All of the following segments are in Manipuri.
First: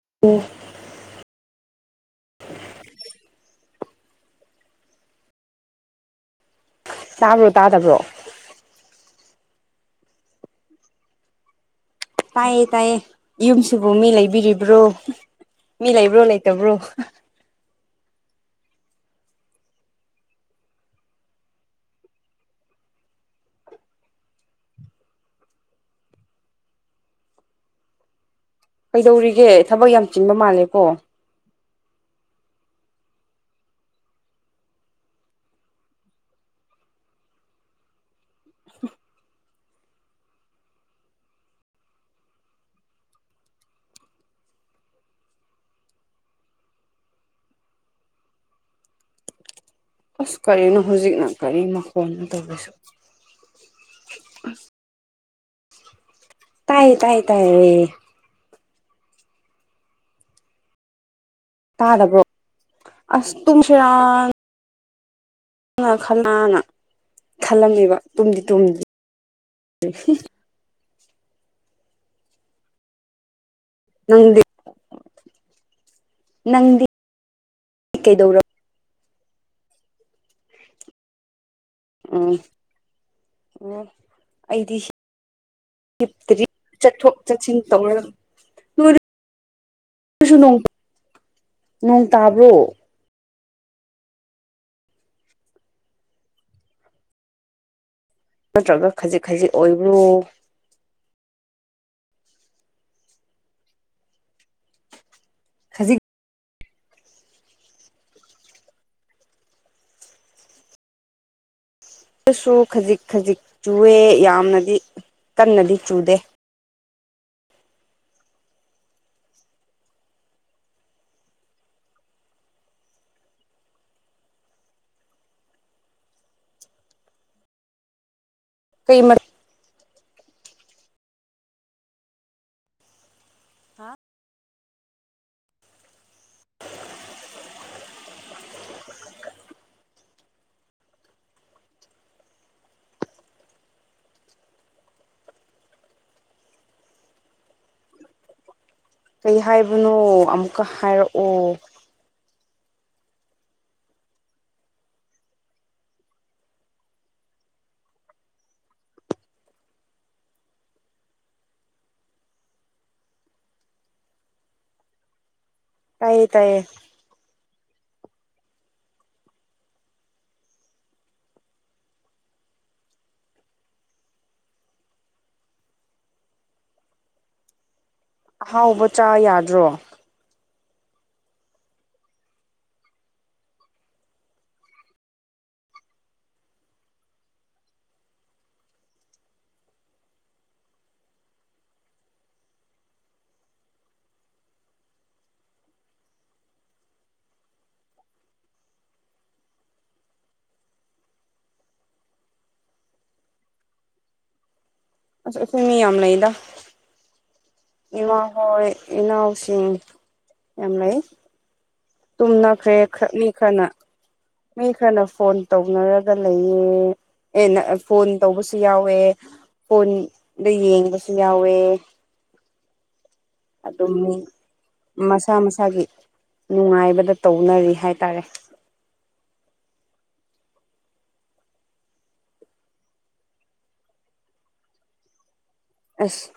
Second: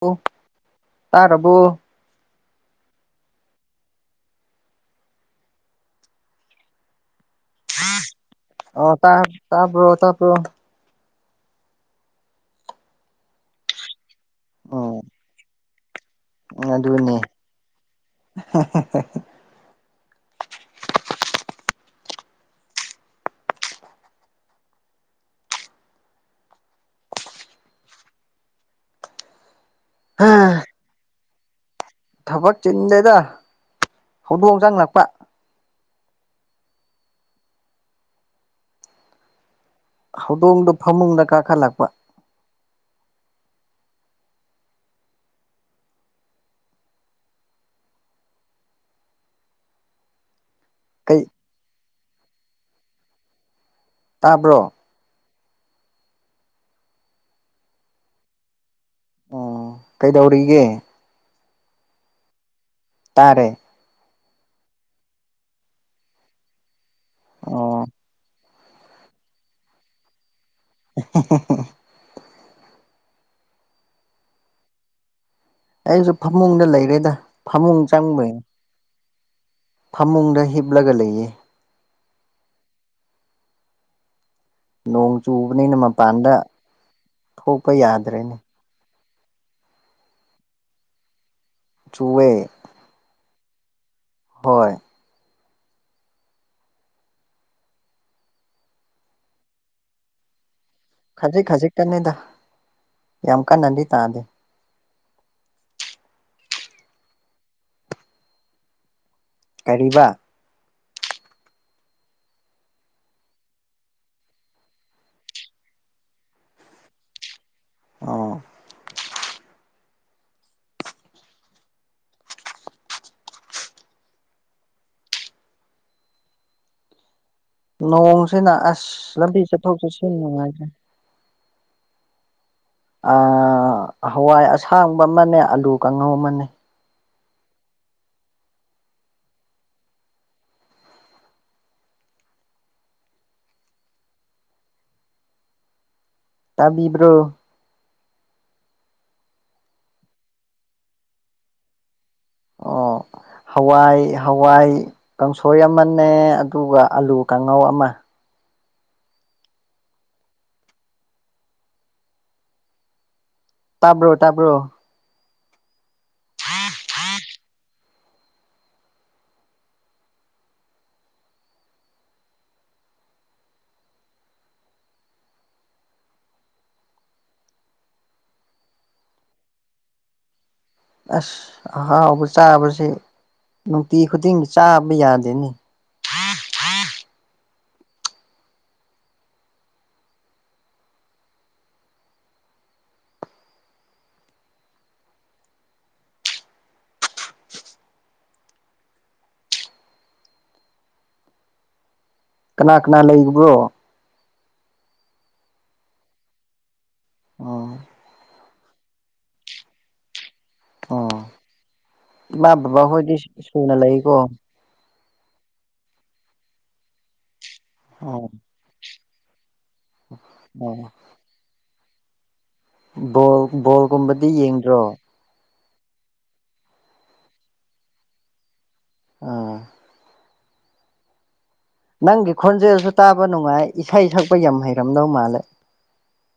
ꯑꯣ ꯇꯥꯔꯕꯣ ꯆꯕ꯭ꯔ ꯑꯣ ꯇ ꯇꯥꯕꯔꯣ ꯇꯕꯔꯣ꯫ ꯇꯥꯏꯌꯦ ꯇꯥꯏꯌꯦ ꯌꯨꯝꯁꯤꯕꯨ ꯃꯤ ꯂꯩꯕꯤꯔꯤꯕ꯭ꯔꯣ ꯎꯝ ꯃꯤ ꯂꯩꯕ꯭ꯔꯣ ꯂꯩꯇꯕ꯭ꯔꯣ ꯍꯥ ꯍꯥ ꯍꯥ ꯍꯥ ꯀꯩꯗꯧꯔꯤꯒꯦ ꯊꯕꯛ ꯌꯥꯝ ꯆꯤꯟꯕ ꯃꯥꯜꯂꯦꯀꯣ ꯊꯕꯛ ꯆꯤꯟꯗꯦꯗ ꯍꯧꯗꯣꯡ ꯆꯡꯂꯛꯄ ꯍꯧꯗꯣꯡꯗꯣ ꯐꯃꯨꯡꯗ ꯀꯥꯈꯠꯂꯛꯄ ꯑꯁ ꯀꯔꯤꯅꯣ ꯀꯩ ꯍꯧꯖꯤꯛꯅ ꯀꯔꯤ ꯃꯈꯣꯟꯅꯣ ꯇꯧꯔꯤꯁꯨ ꯇꯥꯕ꯭ꯔꯣ ꯇꯥꯏ ꯇꯥꯏ ꯇꯥꯏꯌꯦ ꯎꯝ ꯀꯩꯗꯧꯔꯤꯒꯦ ꯇꯥꯗꯕꯔꯣ ꯑꯁ ꯇꯥꯔꯦ ꯇꯨꯝꯁꯤꯔꯅꯥ ꯈꯅꯥꯅ ꯑꯣ ꯈꯜꯂꯝꯃꯦꯕ ꯇꯨꯝꯗꯤ ꯇꯨꯝꯗꯤ [unintelligible] ꯅꯪꯗꯤ ꯑꯩꯁꯨ ꯐꯃꯨꯡꯗ ꯅꯪꯗꯤ ꯂꯩꯔꯦꯗ ꯐꯃꯨꯡ ꯆꯪꯕꯅꯤ ꯀꯩꯗꯧꯔ ꯐꯃꯨꯡꯗ ꯍꯤꯞꯂꯒ ꯂꯩꯌꯦ ꯑꯣ ꯑꯣ ꯑꯩꯗꯤ ꯅꯣꯡ ꯆꯨꯕꯅꯤꯅ ꯃꯄꯥꯟꯗ ꯍꯤꯞꯇꯗꯤ ꯆꯠꯊꯣꯛ ꯆꯠꯁꯤꯟ ꯊꯣꯛꯄ ꯇꯧꯔ ꯌꯥꯗ꯭ꯔꯦꯅꯦ ꯀꯁꯨ ꯅꯣꯡ ꯆꯨꯋꯦ ꯇꯥꯕ꯭ꯔꯣ ꯍꯣꯏ ꯅꯠꯇ꯭ꯔꯒ ꯈꯖꯤꯛ ꯈꯖꯤꯛ ꯑꯣꯏꯕ꯭ꯔꯣ ꯈꯖꯤꯛ ꯈꯖꯤꯛꯇꯅꯦꯗ ꯌꯥꯝ ꯀꯟꯅꯗꯤ ꯇꯥꯗꯦ ꯈꯖꯤꯛ ꯀꯔꯤꯕ ꯁꯨ ꯈꯖꯤꯛ ꯈꯖꯤꯛ ꯆꯨꯑꯦ ꯌꯥꯝꯅꯗꯤ ꯀꯟꯅꯗꯤ ꯆꯨꯗꯦ ꯑꯣ ꯅꯣꯡꯁꯤꯅ ꯑꯁ ꯀꯩ ꯃꯊꯦꯜ ꯂꯝꯕꯤ ꯆꯠꯊꯣꯛ ꯆꯠꯁꯤꯟ ꯅꯨꯡꯉꯥꯏꯇꯔ꯭ꯦ ꯍꯋꯥꯏ ꯑꯁꯥꯡꯕ ꯑꯃꯅꯦ ꯑꯂꯨ ꯀꯥꯡꯉꯧ ꯑꯃꯅꯦ ꯇꯥꯕꯤꯕ꯭ꯔꯣ ꯀꯩ ꯍꯥꯏꯕꯅꯣ ꯑꯃꯨꯛꯀ ꯍꯥꯏꯔꯛꯑꯣ ꯑꯣ ꯍꯋꯥꯏ ꯍꯋꯥꯏ ꯀꯥꯡꯁꯣꯏ ꯑꯃꯅꯦ ꯑꯗꯨꯒ ꯑꯂꯨ ꯀꯥꯡꯉꯧ ꯑꯃ ꯇꯥꯕ꯭ꯔꯣ ꯇꯥꯕ꯭ꯔꯣ ꯇꯥꯏꯌꯦ ꯇꯥꯏꯌꯦ ꯍꯥꯡ ꯑꯍꯥꯎꯕ ꯆꯥ ꯌꯥꯗ꯭ꯔꯣ ꯑꯁ ꯑꯍꯥꯎꯕ ꯆꯥꯕꯁꯤ ꯅꯨꯡꯇꯤ ꯈꯨꯗꯤꯡꯒꯤ ꯆꯥꯕ ꯌꯥꯗꯦꯅꯦ ꯀꯅꯥ ꯀꯅꯥ ꯂꯩꯕ꯭ꯔꯣ ꯑꯁ ꯃꯤ ꯌꯥꯝ ꯂꯩꯗ ꯑꯣ ꯏꯃꯥ ꯍꯣꯏ ꯏꯅꯥꯎꯁꯤꯡ ꯌꯥꯝ ꯂꯩ ꯎꯝ ꯏꯃꯥ ꯇꯨꯝꯅꯈ꯭ꯔꯦ ꯕꯕꯥ ꯍꯣꯏꯗꯤ ꯃꯤ ꯈꯔꯅ ꯁꯨꯅ ꯂꯩꯀꯣ ꯃꯤ ꯈꯔꯅ ꯐꯣꯟ ꯇꯧꯅꯔꯒ ꯂꯩꯌꯦ ꯑꯦ ꯅ ꯐꯣꯟ ꯎꯝ ꯇꯧꯕꯁꯨ ꯁꯨ ꯌꯥꯎꯋꯦ ꯐꯣꯟꯗ ꯎꯝ ꯌꯦꯡꯕꯁꯨ ꯌꯥꯎꯋꯦ ꯕꯣꯜ ꯑꯗꯨꯝ ꯕꯣꯜꯒꯨꯝꯕꯗꯤ ꯌꯦꯡꯗ꯭ꯔꯣ ꯃꯁꯥ ꯃꯁꯥꯒꯤ ꯅꯨꯡꯉꯥꯏꯕꯗ ꯇꯧꯅꯔꯤ ꯍꯥꯏꯇꯥꯔꯦ ꯑꯥ ꯅꯪꯒꯤ ꯈꯣꯟꯖꯦꯜꯁꯨ ꯇꯥꯕ ꯅꯨꯡꯉꯥꯏ ꯏꯁꯩ ꯁꯛꯄ ꯌꯥꯝ ꯍꯩꯔꯝꯗꯧ ꯃꯥꯜꯂꯦ ꯑꯁ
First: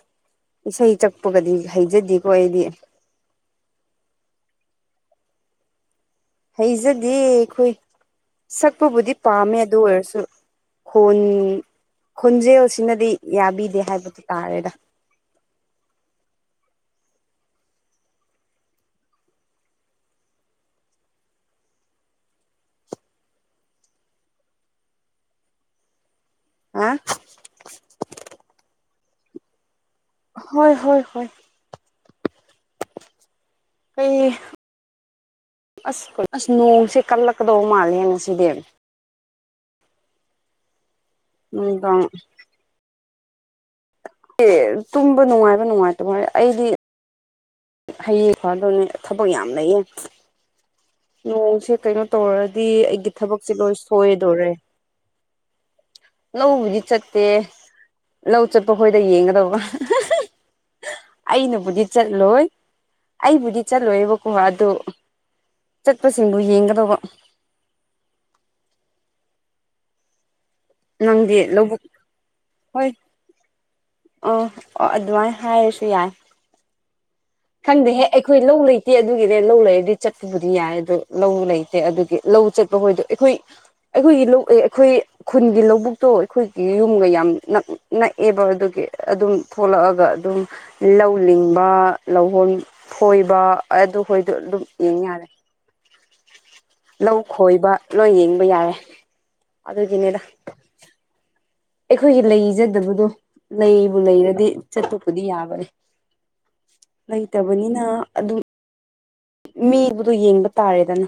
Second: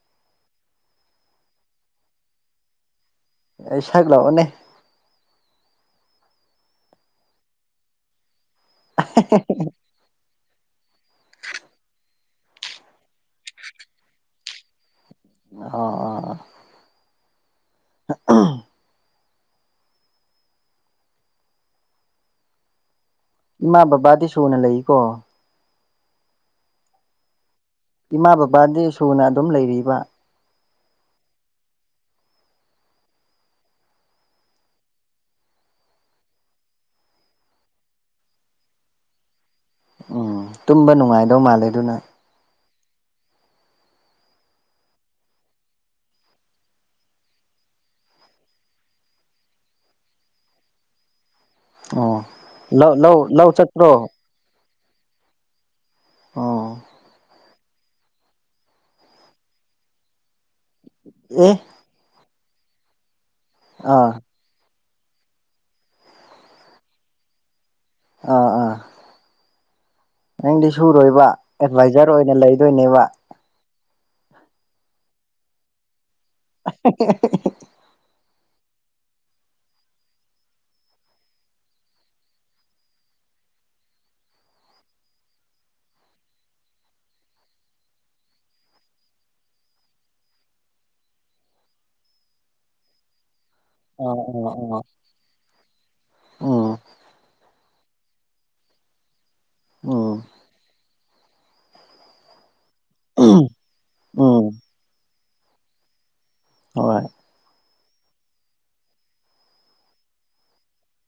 ꯏꯁꯩ ꯁꯛꯄꯒꯗꯤ ꯍꯩꯖꯗꯦꯀꯣ ꯑꯩꯗꯤ ꯑꯩꯁ ꯁꯛꯂꯛꯑꯣꯅꯦ ꯍꯩꯖꯗꯦ ꯑꯩꯈꯣꯏ ꯁꯛꯄꯕꯨꯗꯤ ꯄꯥꯝꯃꯦ ꯑꯗꯨ ꯑꯣꯏꯔꯁꯨ ꯈꯣꯟ ꯈꯣꯟꯖꯦꯜꯁꯤꯅꯗꯤ ꯌꯥꯕꯤꯗꯦ ꯍꯥꯏꯕꯗꯤ ꯇꯥꯔꯦꯗ ꯑꯣ ꯑꯣ ꯎꯝ ꯏꯃꯥ ꯕꯥꯕꯥꯗꯤ ꯁꯨꯅ ꯂꯩꯔꯤꯀꯣ ꯍꯥ ꯏꯃꯥ ꯕꯕꯥꯗꯤ ꯁꯨꯅ ꯑꯗꯨꯝ ꯂꯩꯔꯤꯕ ꯍꯣꯏ ꯍꯣꯏ ꯍꯣꯏ ꯀꯩ ꯑꯁ ꯀꯩꯅꯣ ꯑꯁ ꯅꯣꯡꯁꯦ ꯀꯜꯂꯛꯀꯗꯧꯕ ꯃꯥꯜꯂꯦ ꯉꯁꯤꯗꯤ ꯎꯝ ꯇꯨꯝꯕ ꯅꯨꯡꯉꯥꯏꯗꯧ ꯃꯥꯜꯂꯦ ꯑꯗꯨꯅ ꯅꯨꯡꯗꯥꯡ ꯑꯦ ꯇꯨꯝꯕ ꯅꯨꯡꯉꯥꯏꯕ ꯅꯨꯡꯉꯥꯏꯇꯕ ꯑꯩꯗꯤ ꯍꯌꯦꯡ ꯐꯗꯧꯅꯦ ꯊꯕꯛ ꯌꯥꯝ ꯂꯩꯌꯦ ꯅꯣꯡꯁꯦ ꯀꯩꯅꯣ ꯑꯣ ꯇꯧꯔꯗꯤ ꯂꯧ ꯑꯩꯒꯤ ꯂꯧ ꯂꯧ ꯊꯕꯛꯁꯦ ꯂꯣꯏ ꯆꯠꯄ꯭ꯔꯣ ꯁꯣꯏꯗꯣꯔꯦ ꯂꯧꯕꯨꯗꯤ ꯑꯣ ꯆꯠꯇꯦ ꯂꯧ ꯆꯠꯄ ꯈꯣꯏꯗ ꯌꯦꯡꯒꯗꯧꯕ ꯑꯦ ꯑꯩꯅꯕꯨꯗꯤ ꯆꯠꯂꯣꯏ ꯑꯩꯕꯨꯗꯤ ꯑꯥ ꯆꯠꯂꯣꯏꯕꯀꯣ ꯑꯗꯨ ꯆꯠꯄꯁꯤꯡꯕꯨ ꯌꯦꯡꯒꯗꯧꯕ ꯑꯥ ꯑꯥ ꯅꯪꯗꯤ ꯁꯨꯔꯣꯏꯕ ꯅꯪꯗꯤ ꯂꯧꯕꯨꯛ ꯑꯦꯗꯚꯥꯏꯖꯔ ꯑꯣꯏꯅ ꯂꯩꯗꯣꯏꯅꯦꯕ ꯑꯥ ꯑꯣ ꯑꯗꯨꯃꯥꯏꯅ ꯍꯥꯏꯔꯁꯨ ꯌꯥꯏ [inaudible] ꯈꯪꯗꯦꯍꯦ ꯑꯩꯈꯣꯏ ꯂꯧ ꯂꯩꯇꯦ ꯑꯗꯨꯒꯤꯅꯦ ꯂꯧ ꯂꯩꯔꯗꯤ ꯆꯠꯄꯕꯨꯗꯤ ꯌꯥꯏ ꯑꯗꯣ ꯂꯧ ꯂꯩꯇꯦ ꯑꯗꯨꯒꯤ ꯂꯧ ꯆꯠꯄ ꯍꯣꯏꯗꯣ ꯑꯩꯈꯣꯏ ꯑꯩꯈꯣꯏꯒꯤ ꯂꯧ ꯑꯩꯈꯣꯏ ꯈꯨꯟꯒꯤ ꯂꯧꯕꯨꯛꯇꯣ ꯑꯩꯈꯣꯏꯒꯤ ꯌꯨꯝꯒ ꯌꯥꯝ ꯅꯛꯑꯦꯕ ꯑꯗꯨꯒꯤ ꯑꯗꯨꯝ ꯊꯣꯛꯂꯛꯑꯒ ꯑꯗꯨꯝ ꯂꯧ ꯂꯤꯡꯕ ꯂꯧꯍꯣꯟ ꯐꯣꯏꯕ ꯑꯣ ꯑꯗꯨꯈꯣꯏꯗꯣ ꯑꯗꯨꯝ ꯑꯣ ꯑꯣ ꯌꯦꯡ ꯌꯥꯔꯦ ꯎꯝ ꯂꯧ ꯈꯣꯏꯕ ꯂꯣꯏ ꯌꯦꯡꯕ ꯌꯥꯔꯦ ꯎꯝ ꯑꯗꯨꯒꯤꯅꯤꯗ ꯑꯩꯈꯣꯏꯒꯤ ꯂꯩꯖꯗꯕꯗꯣ ꯂꯩꯕꯨ ꯎꯝ ꯂꯩꯔꯗꯤ ꯆꯠꯄꯕꯨꯗꯤ ꯌꯥꯕꯅꯤ ꯍꯣꯏ ꯂꯩꯇꯕꯅꯤꯅ ꯑꯗꯨꯝ ꯃꯤꯕꯨꯗꯣ ꯌꯦꯡꯕ ꯇꯥꯔꯦꯗꯅ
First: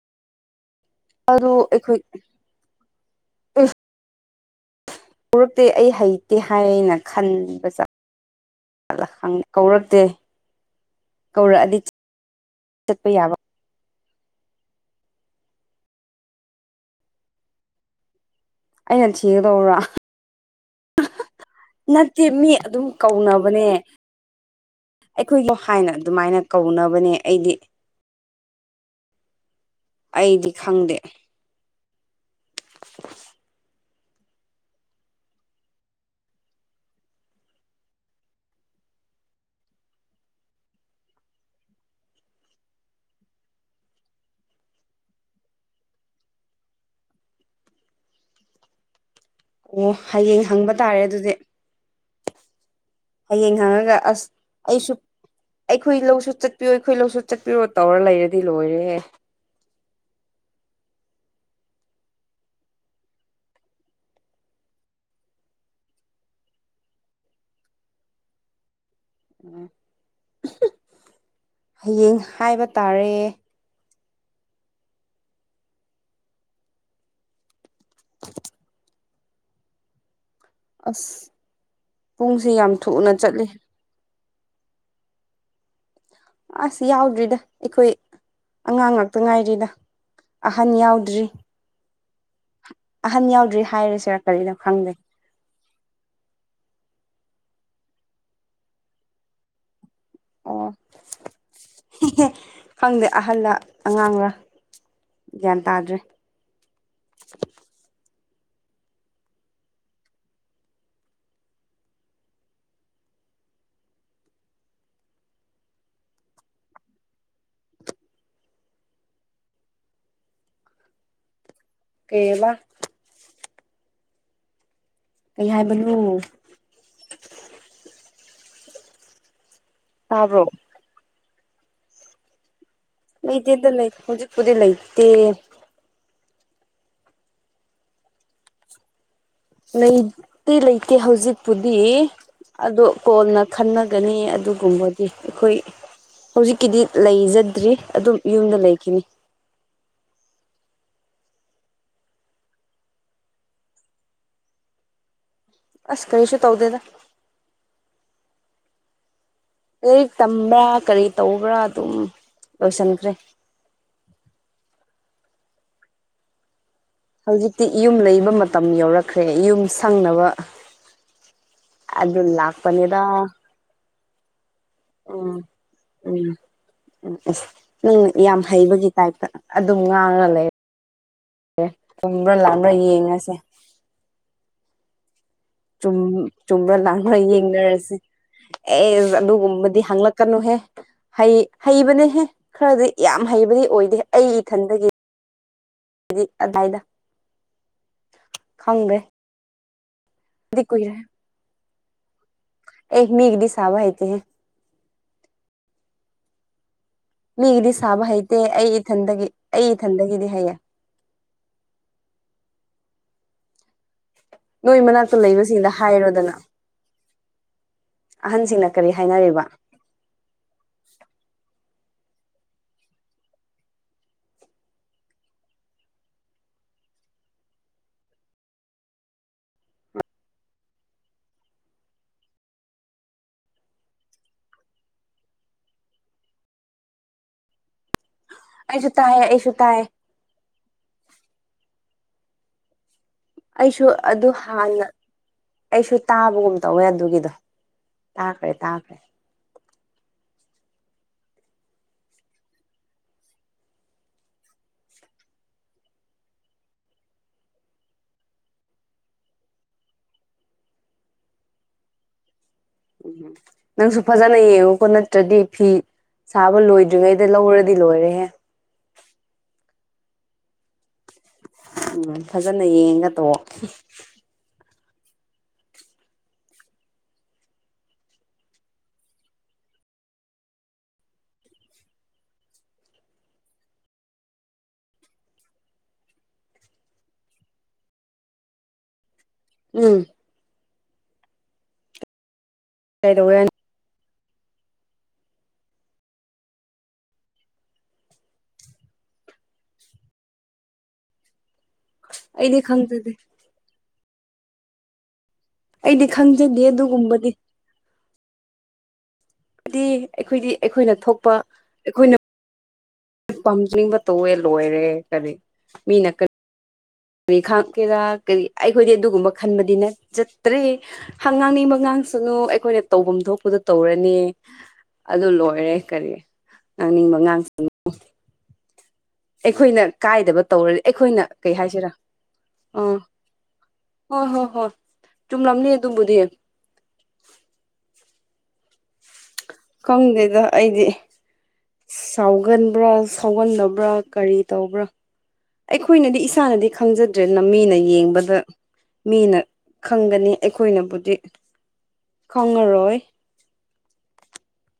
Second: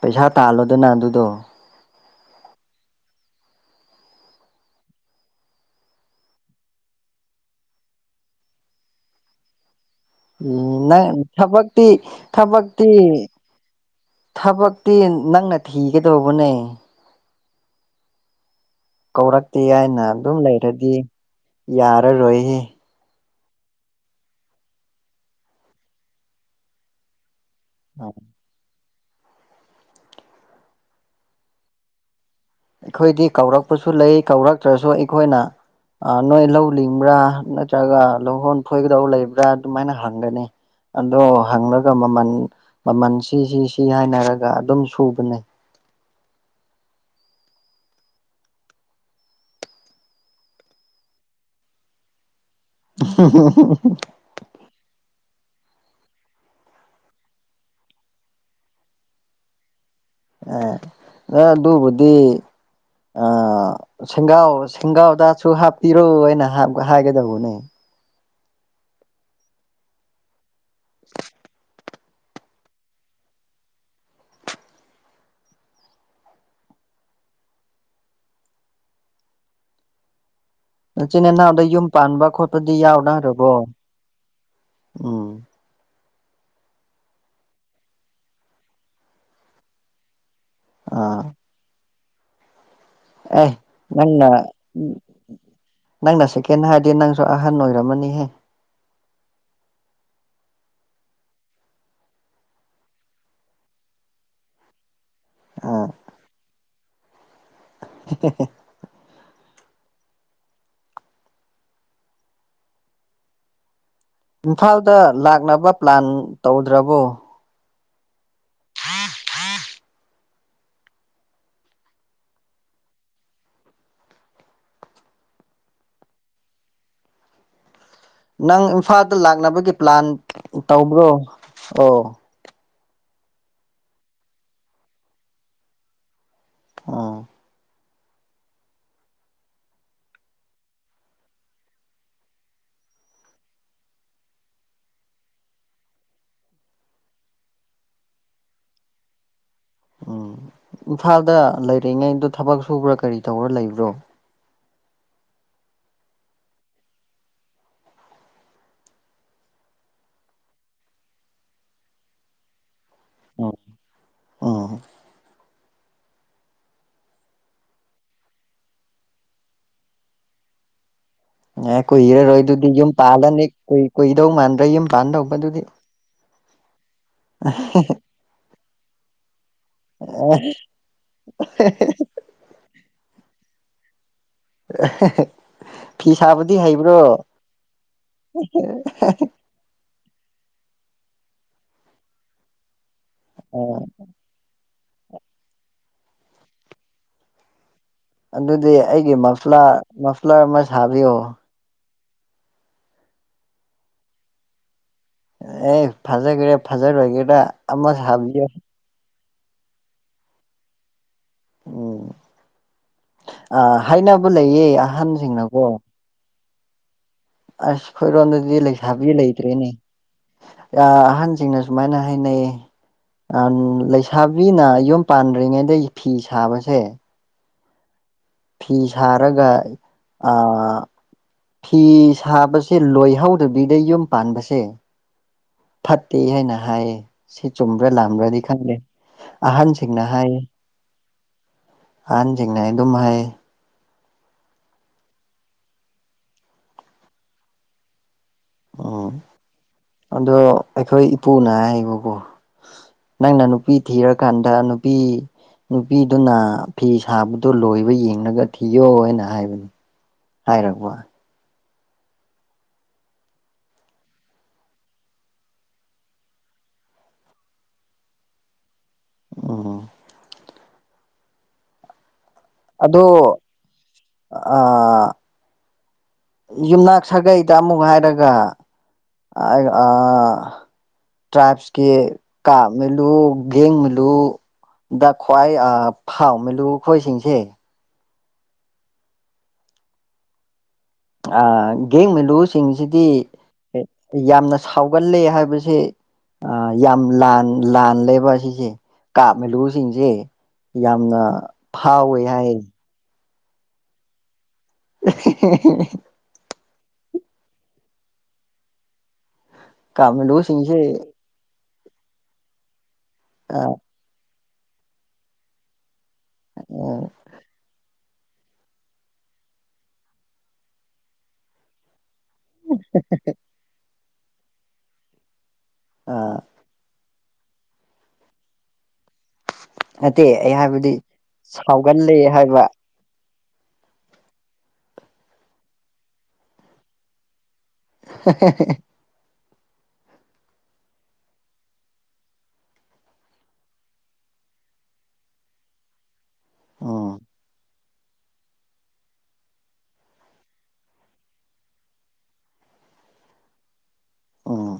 ꯄꯩꯁꯥ ꯇꯥꯜꯂꯣꯗꯅꯥ ꯑꯗꯨ ꯑꯗꯨ ꯑꯩꯈꯣꯏ ꯎꯔꯛꯇꯦ ꯑꯩ ꯍꯩꯇꯦ ꯍꯥꯏꯅ ꯈꯟꯕ ꯀꯧꯔꯛꯇꯦ ꯎ ꯅꯪ ꯀꯧꯔꯛꯑꯗꯤ ꯊꯕꯛꯇꯤ ꯊꯕꯛꯇꯤ ꯆꯠꯄ ꯌꯥꯕ ꯊꯕꯛꯇꯤ ꯅꯪꯅ ꯊꯤꯒꯗꯧꯕꯅꯦ ꯑꯩꯅ ꯀꯧꯔꯛꯇꯦ ꯊꯤꯒꯗꯧꯔꯥ ꯍꯥꯏꯅ ꯑꯗꯨꯝ ꯂꯩꯔꯗꯤ ꯅꯠꯇꯦ ꯌꯥꯔꯔꯣꯏ ꯃꯤ ꯑꯗꯨꯝ ꯀꯧꯅꯕꯅꯦ ꯑꯩꯈꯣꯏꯗꯣ ꯍꯥꯏꯅ ꯑꯗꯨꯃꯥꯏꯅ ꯀꯧꯅꯕꯅꯦ ꯑꯩꯗꯤ ꯎ ꯑꯩꯗꯤ ꯈꯪꯗꯦ ꯑꯩꯈꯣꯏꯗꯤ ꯀꯧꯔꯛꯄꯁꯨ ꯂꯩ ꯀꯧꯔꯛꯇ꯭ꯔꯁꯨ ꯑꯩꯈꯣꯏꯅ ꯑ ꯅꯣꯏ ꯂꯧ ꯂꯤꯡꯕ꯭ꯔꯥ ꯅꯠꯇ꯭ꯔꯒ ꯂꯧꯍꯣꯟ ꯐꯣꯏꯒꯗꯕ ꯂꯩꯕ꯭ꯔꯥ ꯑꯗꯨꯃꯥꯏꯅ ꯍꯪꯒꯅꯤ ꯑꯗꯣ ꯍꯪꯂꯒ ꯃꯃꯜ ꯃꯃꯜ ꯁꯤ ꯁꯤ ꯁꯤ ꯍꯥꯏꯅꯔꯒ ꯑꯗꯨꯝ ꯁꯨꯕꯅꯦ ꯑꯣ ꯍꯌꯦꯡ ꯍꯪꯕ ꯇꯥꯔꯦ ꯑꯗꯨꯗꯤ ꯍꯌꯦꯡ ꯍꯪꯉꯒ ꯑꯁ ꯑꯩꯁꯨ ꯑꯩꯈꯣꯏ ꯂꯧꯁꯨ ꯆꯠꯄꯤꯌꯣ ꯑꯩꯈꯣꯏ ꯂꯧꯁꯨ ꯆꯠꯄꯤꯔꯣ ꯇꯧꯔ ꯂꯩꯔꯗꯤ ꯂꯣꯏꯔꯦ ꯑꯗꯨꯕꯨꯗꯤ ꯑ ꯁꯦꯡꯒꯥꯎ ꯁꯦꯡꯒꯥꯎꯗꯁꯨ ꯍꯥꯞꯄꯤꯔꯣ ꯍꯥꯏꯅ ꯍꯥꯏꯒꯗꯧꯕꯅꯦ ꯑꯣ [unintelligible] [inaudible] ꯍꯌꯦꯡ ꯍꯥꯏꯕ ꯇꯥꯔꯦ [unintelligible] ꯏꯆꯤꯟ ꯑꯁ ꯏꯅꯥꯎꯗ ꯌꯨꯝ ꯄꯥꯟꯕ ꯄꯨꯡꯁꯦ ꯈꯣꯠꯄꯗꯤ ꯌꯥꯝ ꯊꯨꯅ ꯆꯠꯂꯤ ꯌꯥꯎꯅꯔꯕꯣ ꯎꯝ ꯑꯁ ꯌꯥꯎꯗ꯭ꯔꯤꯗ ꯑꯩꯈꯣꯏ ꯑꯉꯥꯡ ꯉꯥꯛꯇ ꯉꯥꯏꯔꯤꯗ ꯑꯍꯟ ꯑꯥ ꯌꯥꯎꯗ꯭ꯔꯤ ꯑꯍꯟ ꯑꯦ ꯌꯥꯎꯗ꯭ꯔꯤ ꯍꯥꯏꯔꯁꯤꯔ ꯅꯪꯅ ꯀꯔꯤꯅꯣ ꯈꯪꯗꯦ ꯅꯪꯅ ꯁꯦꯀꯦꯟ ꯍꯥꯏꯔꯗꯤ ꯅꯪꯁꯨ ꯑꯍꯟ ꯑꯣꯏꯔꯝꯃꯅꯤꯍꯦ ꯑꯣ ꯈꯪꯗꯦ ꯑꯍꯜꯂ ꯑꯉꯥꯡꯂ ꯀꯋ꯭ꯥꯟ ꯑꯥ ꯇꯥꯗ꯭ꯔꯦ [inaudible] ꯏꯝꯐꯥꯜꯗ ꯂꯥꯛꯅꯕ ꯄ꯭ꯂꯥꯟ ꯇꯧꯗ꯭ꯔꯕꯣ ꯍꯥꯥ ꯍꯥ [unintelligible] ꯀꯩ ꯍꯥꯏꯕ ꯀꯩ ꯍꯥꯏꯕꯅꯣ ꯅꯪ ꯏꯝꯐꯥꯜꯗ ꯂꯥꯛꯅꯕꯒꯤ ꯄ꯭ꯂꯥꯟ ꯇꯥꯕ꯭ꯔꯣ ꯇꯧꯕ꯭ꯔꯣ ꯑꯣ [inaudible] ꯗ ꯂꯥꯏ ꯍꯧꯦ ꯀꯗꯦ ꯂꯩꯥꯏꯠꯇꯦ ꯑ ꯂꯩꯇꯤ ꯂꯩꯇꯦ ꯍꯧꯖꯤꯛꯄꯨꯗꯤ ꯑꯗꯣ ꯀꯣꯟꯅ ꯈꯟꯅꯒꯅꯤ ꯑꯗꯨꯒꯨꯝꯕꯗꯤ ꯑꯩꯈꯣꯏ ꯍꯧꯖꯤꯛꯀꯤꯗꯤ ꯂꯩꯖꯗ꯭ꯔꯤ ꯑꯗꯨꯝ ꯌꯨꯝꯗ ꯂꯩꯈꯤꯅꯤ ꯎꯝ ꯏꯝꯐꯥꯜꯗ ꯂꯩꯔꯤꯉꯩꯗ ꯊꯕꯛ ꯁꯨꯕ꯭ꯔꯥ ꯀꯔꯤ ꯇꯧꯔꯥ ꯂꯩꯕ꯭ꯔꯣ ꯑꯁ ꯀꯔꯤꯁꯨ ꯇꯧꯗꯦꯗ ꯂꯥꯏꯔꯤꯛ ꯇꯝꯕ꯭ꯔꯥ ꯀꯔꯤ ꯇꯧꯕ꯭ꯔꯥ ꯑꯗꯨꯝ ꯂꯣꯏꯁꯤꯟꯈ꯭ꯔꯦ ꯑꯣ ꯑꯣ ꯍꯧꯖꯤꯛꯇꯤ ꯌꯨꯝ ꯂꯩꯕ ꯃꯇꯝ ꯌꯧꯔꯛꯈ꯭ꯔꯦ ꯌꯨꯝ ꯁꯪꯅꯕ ꯑꯦ ꯑꯗꯨ ꯀꯨꯏꯔꯔꯣꯏ ꯑꯗꯨꯗꯤ ꯌꯨꯝ ꯂꯥꯛꯄꯅꯤꯗ ꯄꯥꯜꯂꯅꯤ ꯀꯨꯏ ꯀꯨꯏꯗꯧ ꯃꯥꯟꯗꯔ꯭ꯦ ꯌꯨꯝ ꯎꯝ ꯄꯥꯜꯗꯧꯕꯗꯨꯗꯤ ꯎꯝ ꯎꯝ ꯑꯁ ꯅꯪ ꯌꯥꯝ ꯍꯩꯕꯒꯤ ꯇꯥꯏꯞꯇ ꯑꯗꯨꯝ ꯉꯥꯡꯉ ꯂꯩꯔ [inaudible] ꯝꯕ꯭ꯔ ꯂꯥꯕ꯭ꯔꯥ ꯌꯦꯡꯉꯁꯦ [inaudible] ꯐꯤ ꯁꯥꯕꯗꯤ ꯆꯨꯝꯕ꯭ꯔꯥ ꯍꯩꯕ꯭ꯔꯣ ꯂꯥꯡꯕ꯭ꯔꯥ ꯌꯦꯡꯅꯔꯁꯤ ꯑꯦꯁ ꯑꯗꯨꯒꯨꯝꯕꯗꯤ ꯍꯥꯡꯂꯛꯀꯅꯨꯍꯦ ꯍꯩ ꯍꯩꯕꯅꯦꯍꯦ ꯈꯔꯗꯤ ꯌꯥꯝ ꯍꯩꯕꯗꯤ ꯑꯣ ꯑꯣꯏꯗꯦ ꯑꯩ ꯏꯊꯟꯗꯒꯤ ꯑꯗꯤ ꯑꯗꯥꯏꯗ ꯑꯗꯨꯗꯤ ꯈꯪꯗ꯭ꯔꯦ ꯑꯩꯒꯤ ꯃꯐꯂꯥ ꯃꯐ꯭ꯂꯥꯔ ꯑꯃ ꯗꯤ ꯀꯨꯏꯔꯦ ꯁꯥꯕꯤꯌꯣ ꯑꯦ ꯃꯤꯗꯤ ꯁꯥꯕ ꯍꯥꯏꯍꯤꯇꯦꯍꯦ ꯑꯦ ꯐꯖꯒꯦꯔ ꯐꯖꯔꯣꯏꯒꯦꯔ ꯃꯤꯒꯤꯗꯤ ꯁꯥꯕ ꯍꯩꯇꯦ ꯑꯩ ꯏꯊꯟꯗꯒꯤ ꯑꯩ ꯏꯊꯟꯗꯒꯤꯗꯤ ꯍꯩꯌꯦ ꯎꯝ ꯑ ꯍꯥꯏꯅꯕ ꯂꯩꯌꯦ ꯅꯣꯏ ꯃꯅꯥꯛꯇ ꯑꯍꯟꯁꯤꯡꯅꯀꯣ ꯂꯩꯕꯁꯤꯡꯗ ꯍꯥꯏꯔꯣꯗꯅ ꯑꯁ ꯈꯣꯏꯔꯣꯝꯗꯗꯤ ꯑꯍꯟꯁꯤꯡꯅ ꯀꯔꯤ ꯂꯩꯁꯥꯕꯤ ꯍꯥꯏꯅꯔꯤꯕ ꯂꯩꯇ꯭ꯔꯦꯅꯦ ꯑꯍꯟꯁꯤꯡꯅ ꯁꯨꯃꯥꯏꯅ ꯍꯥꯏꯅꯩꯌꯦ ꯂꯩꯁꯥꯕꯤꯅ ꯌꯨꯝ ꯄꯥꯟꯗ꯭ꯔꯤꯉꯩꯗ ꯐꯤ ꯁꯥꯕꯁꯦ ꯐꯤ ꯁꯥꯔꯒ ꯑ ꯐꯤ ꯁꯥꯕꯁꯦ ꯂꯣꯏꯍꯧꯗꯕꯤꯗ ꯌꯨꯝ ꯄꯥꯟꯕꯁꯦ ꯐꯠꯇꯦ ꯍꯥꯏꯅ ꯍꯥꯏꯌꯦ ꯁꯤ ꯆꯨꯝꯕ꯭ꯔꯥ ꯂꯥꯝꯕ꯭ꯔꯗꯤ ꯈꯪꯗꯦ ꯑꯩꯁꯨ ꯇꯥꯏꯌꯦ ꯑꯩꯁꯨ ꯇꯥꯏ ꯑꯍꯟꯁꯤꯡꯅ ꯍꯥꯏꯌꯦ ꯑꯍꯟꯆꯤꯡꯅ ꯑꯗꯨꯝ ꯍꯥꯏ ꯑꯩꯁꯨ ꯑꯗꯨ ꯍꯥꯟꯅ ꯑꯩꯁꯨ ꯇꯥꯕꯒꯨꯝ ꯇꯧꯋꯦ ꯑꯗꯨꯒꯤꯗꯣ ꯇꯥꯈ꯭ꯔꯦ ꯇꯥꯈ꯭ꯔꯦ ꯑꯣ ꯑꯗꯣ ꯑꯩꯈꯣꯏ ꯏꯄꯨꯅ ꯍꯥꯏꯕꯀꯣ ꯅꯪꯅ ꯅꯨꯄꯤ ꯊꯤꯔꯀꯥꯟꯗ ꯅꯨꯄꯤ ꯅꯨꯄꯤꯗꯨꯅ ꯐꯤ ꯁꯥꯕꯗꯨ ꯂꯣꯏꯕ ꯌꯦꯡꯂꯒ ꯊꯤꯌꯣ ꯍꯥꯏꯅ ꯍꯥꯏꯕꯅꯤ ꯍꯥꯏꯔꯛꯄ ꯎꯝ ꯅꯪꯁꯨ ꯐꯖꯅ ꯌꯦꯡꯉꯨꯀꯣ ꯅꯠꯇ꯭ꯔꯗꯤ ꯐꯤ ꯁꯥꯕ ꯂꯣꯏꯗ꯭ꯔꯤꯉꯩꯗ ꯂꯧꯔꯗꯤ ꯂꯣꯏꯔꯦꯍꯦ ꯑꯣ ꯎꯝ ꯐꯖꯅ ꯌꯦꯡꯒ ꯇ ꯑ ꯌꯨꯝꯅꯥꯛ ꯁꯥꯒꯩꯗ ꯑꯃꯨꯛ ꯍꯥꯏꯔꯒ ꯇ꯭ꯔꯥꯏꯞꯁꯀꯤ ꯀꯥꯞ ꯃꯜꯂꯨ ꯒꯦꯡ ꯃꯦꯂꯨ ꯗ ꯈ꯭ꯋꯥꯏ ꯐꯥꯎ ꯃꯦꯂꯨꯈꯣꯏꯁꯤꯡꯁꯦ ꯎꯝ ꯒꯦꯡꯃꯤꯂꯨꯁꯤꯡꯁꯤꯗꯤ ꯀꯩꯗꯧꯋꯦ ꯌꯥꯝꯅ ꯁꯥꯎꯒꯜꯂꯦ ꯍꯥꯏꯕꯁꯦ ꯑ ꯌꯥꯝ ꯂꯥꯟ ꯂꯥꯟ ꯂꯩꯕ ꯑꯁꯤꯁꯦ ꯀꯥꯞꯃꯤꯂꯨꯁꯤꯡꯁꯦ ꯌꯥꯝꯅ ꯐꯥꯎꯋꯦ ꯍꯥꯏ [unintelligible] [unintelligible] ꯑꯩꯗꯤ ꯈꯪꯖꯗꯦ ꯑꯗꯨꯒꯨꯝꯕꯗꯤ ꯑꯩꯈꯣꯏꯗꯤ ꯀꯥꯃꯤꯂꯨꯁꯤꯡꯁꯦ ꯑꯩꯈꯣꯏꯅ ꯊꯣꯛꯄ ꯑꯩꯈꯣꯏꯅ ꯄꯥꯝꯖꯅꯤꯡꯕ ꯇꯧꯋꯦ ꯂꯣꯏꯔꯦ ꯀꯔꯤ ꯃꯤꯅ ꯀꯔꯤ ꯑꯣ ꯀꯔꯤ ꯈꯥꯡ ꯀꯦꯔꯥ ꯀꯔꯤ ꯑꯩꯈꯣꯏꯗꯤ ꯑꯗꯨꯒꯨꯝꯕ ꯈꯟꯕꯗꯤ ꯅꯆꯠꯇ꯭ꯔꯦ ꯍꯪ ꯉꯥꯡꯅꯤꯡꯕ ꯉꯥꯡꯁꯅꯨ ꯑꯩꯈꯣꯏꯅ ꯇꯧꯐꯝ ꯊꯣꯛꯄꯗ ꯇꯧꯔꯅꯤ ꯑꯗꯨ ꯂꯣꯏꯔꯦ ꯀꯔꯤ ꯉꯥꯡꯅꯤꯡꯕ ꯉꯥꯡ ꯑꯩꯈꯣꯏꯅ ꯅꯠꯇꯦ ꯀꯥꯏꯗꯕ ꯑꯩ ꯇꯧꯔꯗꯤ ꯍꯥꯏꯕꯗꯤ ꯑꯩꯈꯣꯏꯅ ꯀꯩ ꯍꯥꯏꯁꯤꯔꯥ ꯁꯥꯎꯒꯜꯂꯦ ꯍꯥꯏꯕ ꯑꯥ ꯍꯣꯏ ꯍꯣꯏ ꯍꯣꯏ ꯆꯨꯝꯂꯝꯅꯤ ꯑꯗꯨꯕꯨꯗꯤ ꯍ ꯍꯦ ꯍꯦ ꯈꯪꯗꯦꯗ ꯑꯩꯗꯤ ꯁꯥꯎꯒꯟꯕ꯭ꯔꯥ ꯁꯥꯎꯒꯟꯗꯕ꯭ꯔꯥ ꯀꯔꯤ ꯇꯧꯕ꯭ꯔꯥ ꯑꯩꯈꯣꯏꯅꯗꯤ ꯏꯁꯥꯅꯗꯤ ꯎꯝ ꯈꯪꯖꯗ꯭ꯔꯦꯅ ꯃꯤꯅ꯫ ꯌꯦꯡꯕꯗ ꯃꯤꯅ ꯈꯪꯒꯅꯤ ꯑꯩꯈꯣꯏꯅꯕꯨꯗꯤ꯫ ꯈꯪꯉꯔꯣꯏ꯫ ꯑꯣꯥ꯫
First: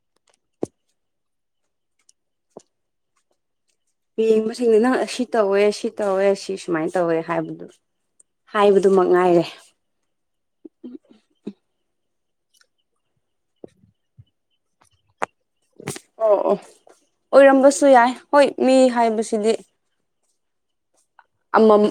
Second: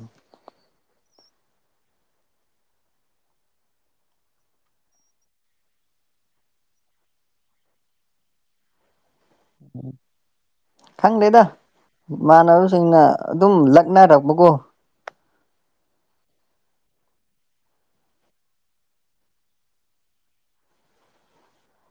ꯌꯦꯡꯕꯁꯤꯡꯗꯤ ꯅꯪ ꯁꯤ ꯇꯧꯋꯦ ꯁꯤ ꯇꯧꯋꯦ ꯁꯤ ꯁꯨꯃꯥꯏꯅ ꯇꯧꯋꯦ ꯍꯥꯏꯕꯗꯨ꯫ ꯍꯥꯏꯕꯗꯨꯃꯛ ꯉꯥꯏꯔꯦ꯫ ꯎꯝ꯫ ꯈꯪꯗꯦꯗ ꯏꯃꯥꯟꯅꯕꯁꯤꯡꯅ ꯑꯗꯨꯝ ꯂꯛꯅꯔꯛꯄꯀꯣ꯫ ꯑꯣ ꯑꯣ ꯑꯣꯏꯔꯝꯕꯁꯨ ꯌꯥꯏ ꯍꯣꯏ ꯃꯤ ꯍꯥꯏꯕꯁꯤꯗꯤ꯫ ꯑꯃꯝ꯫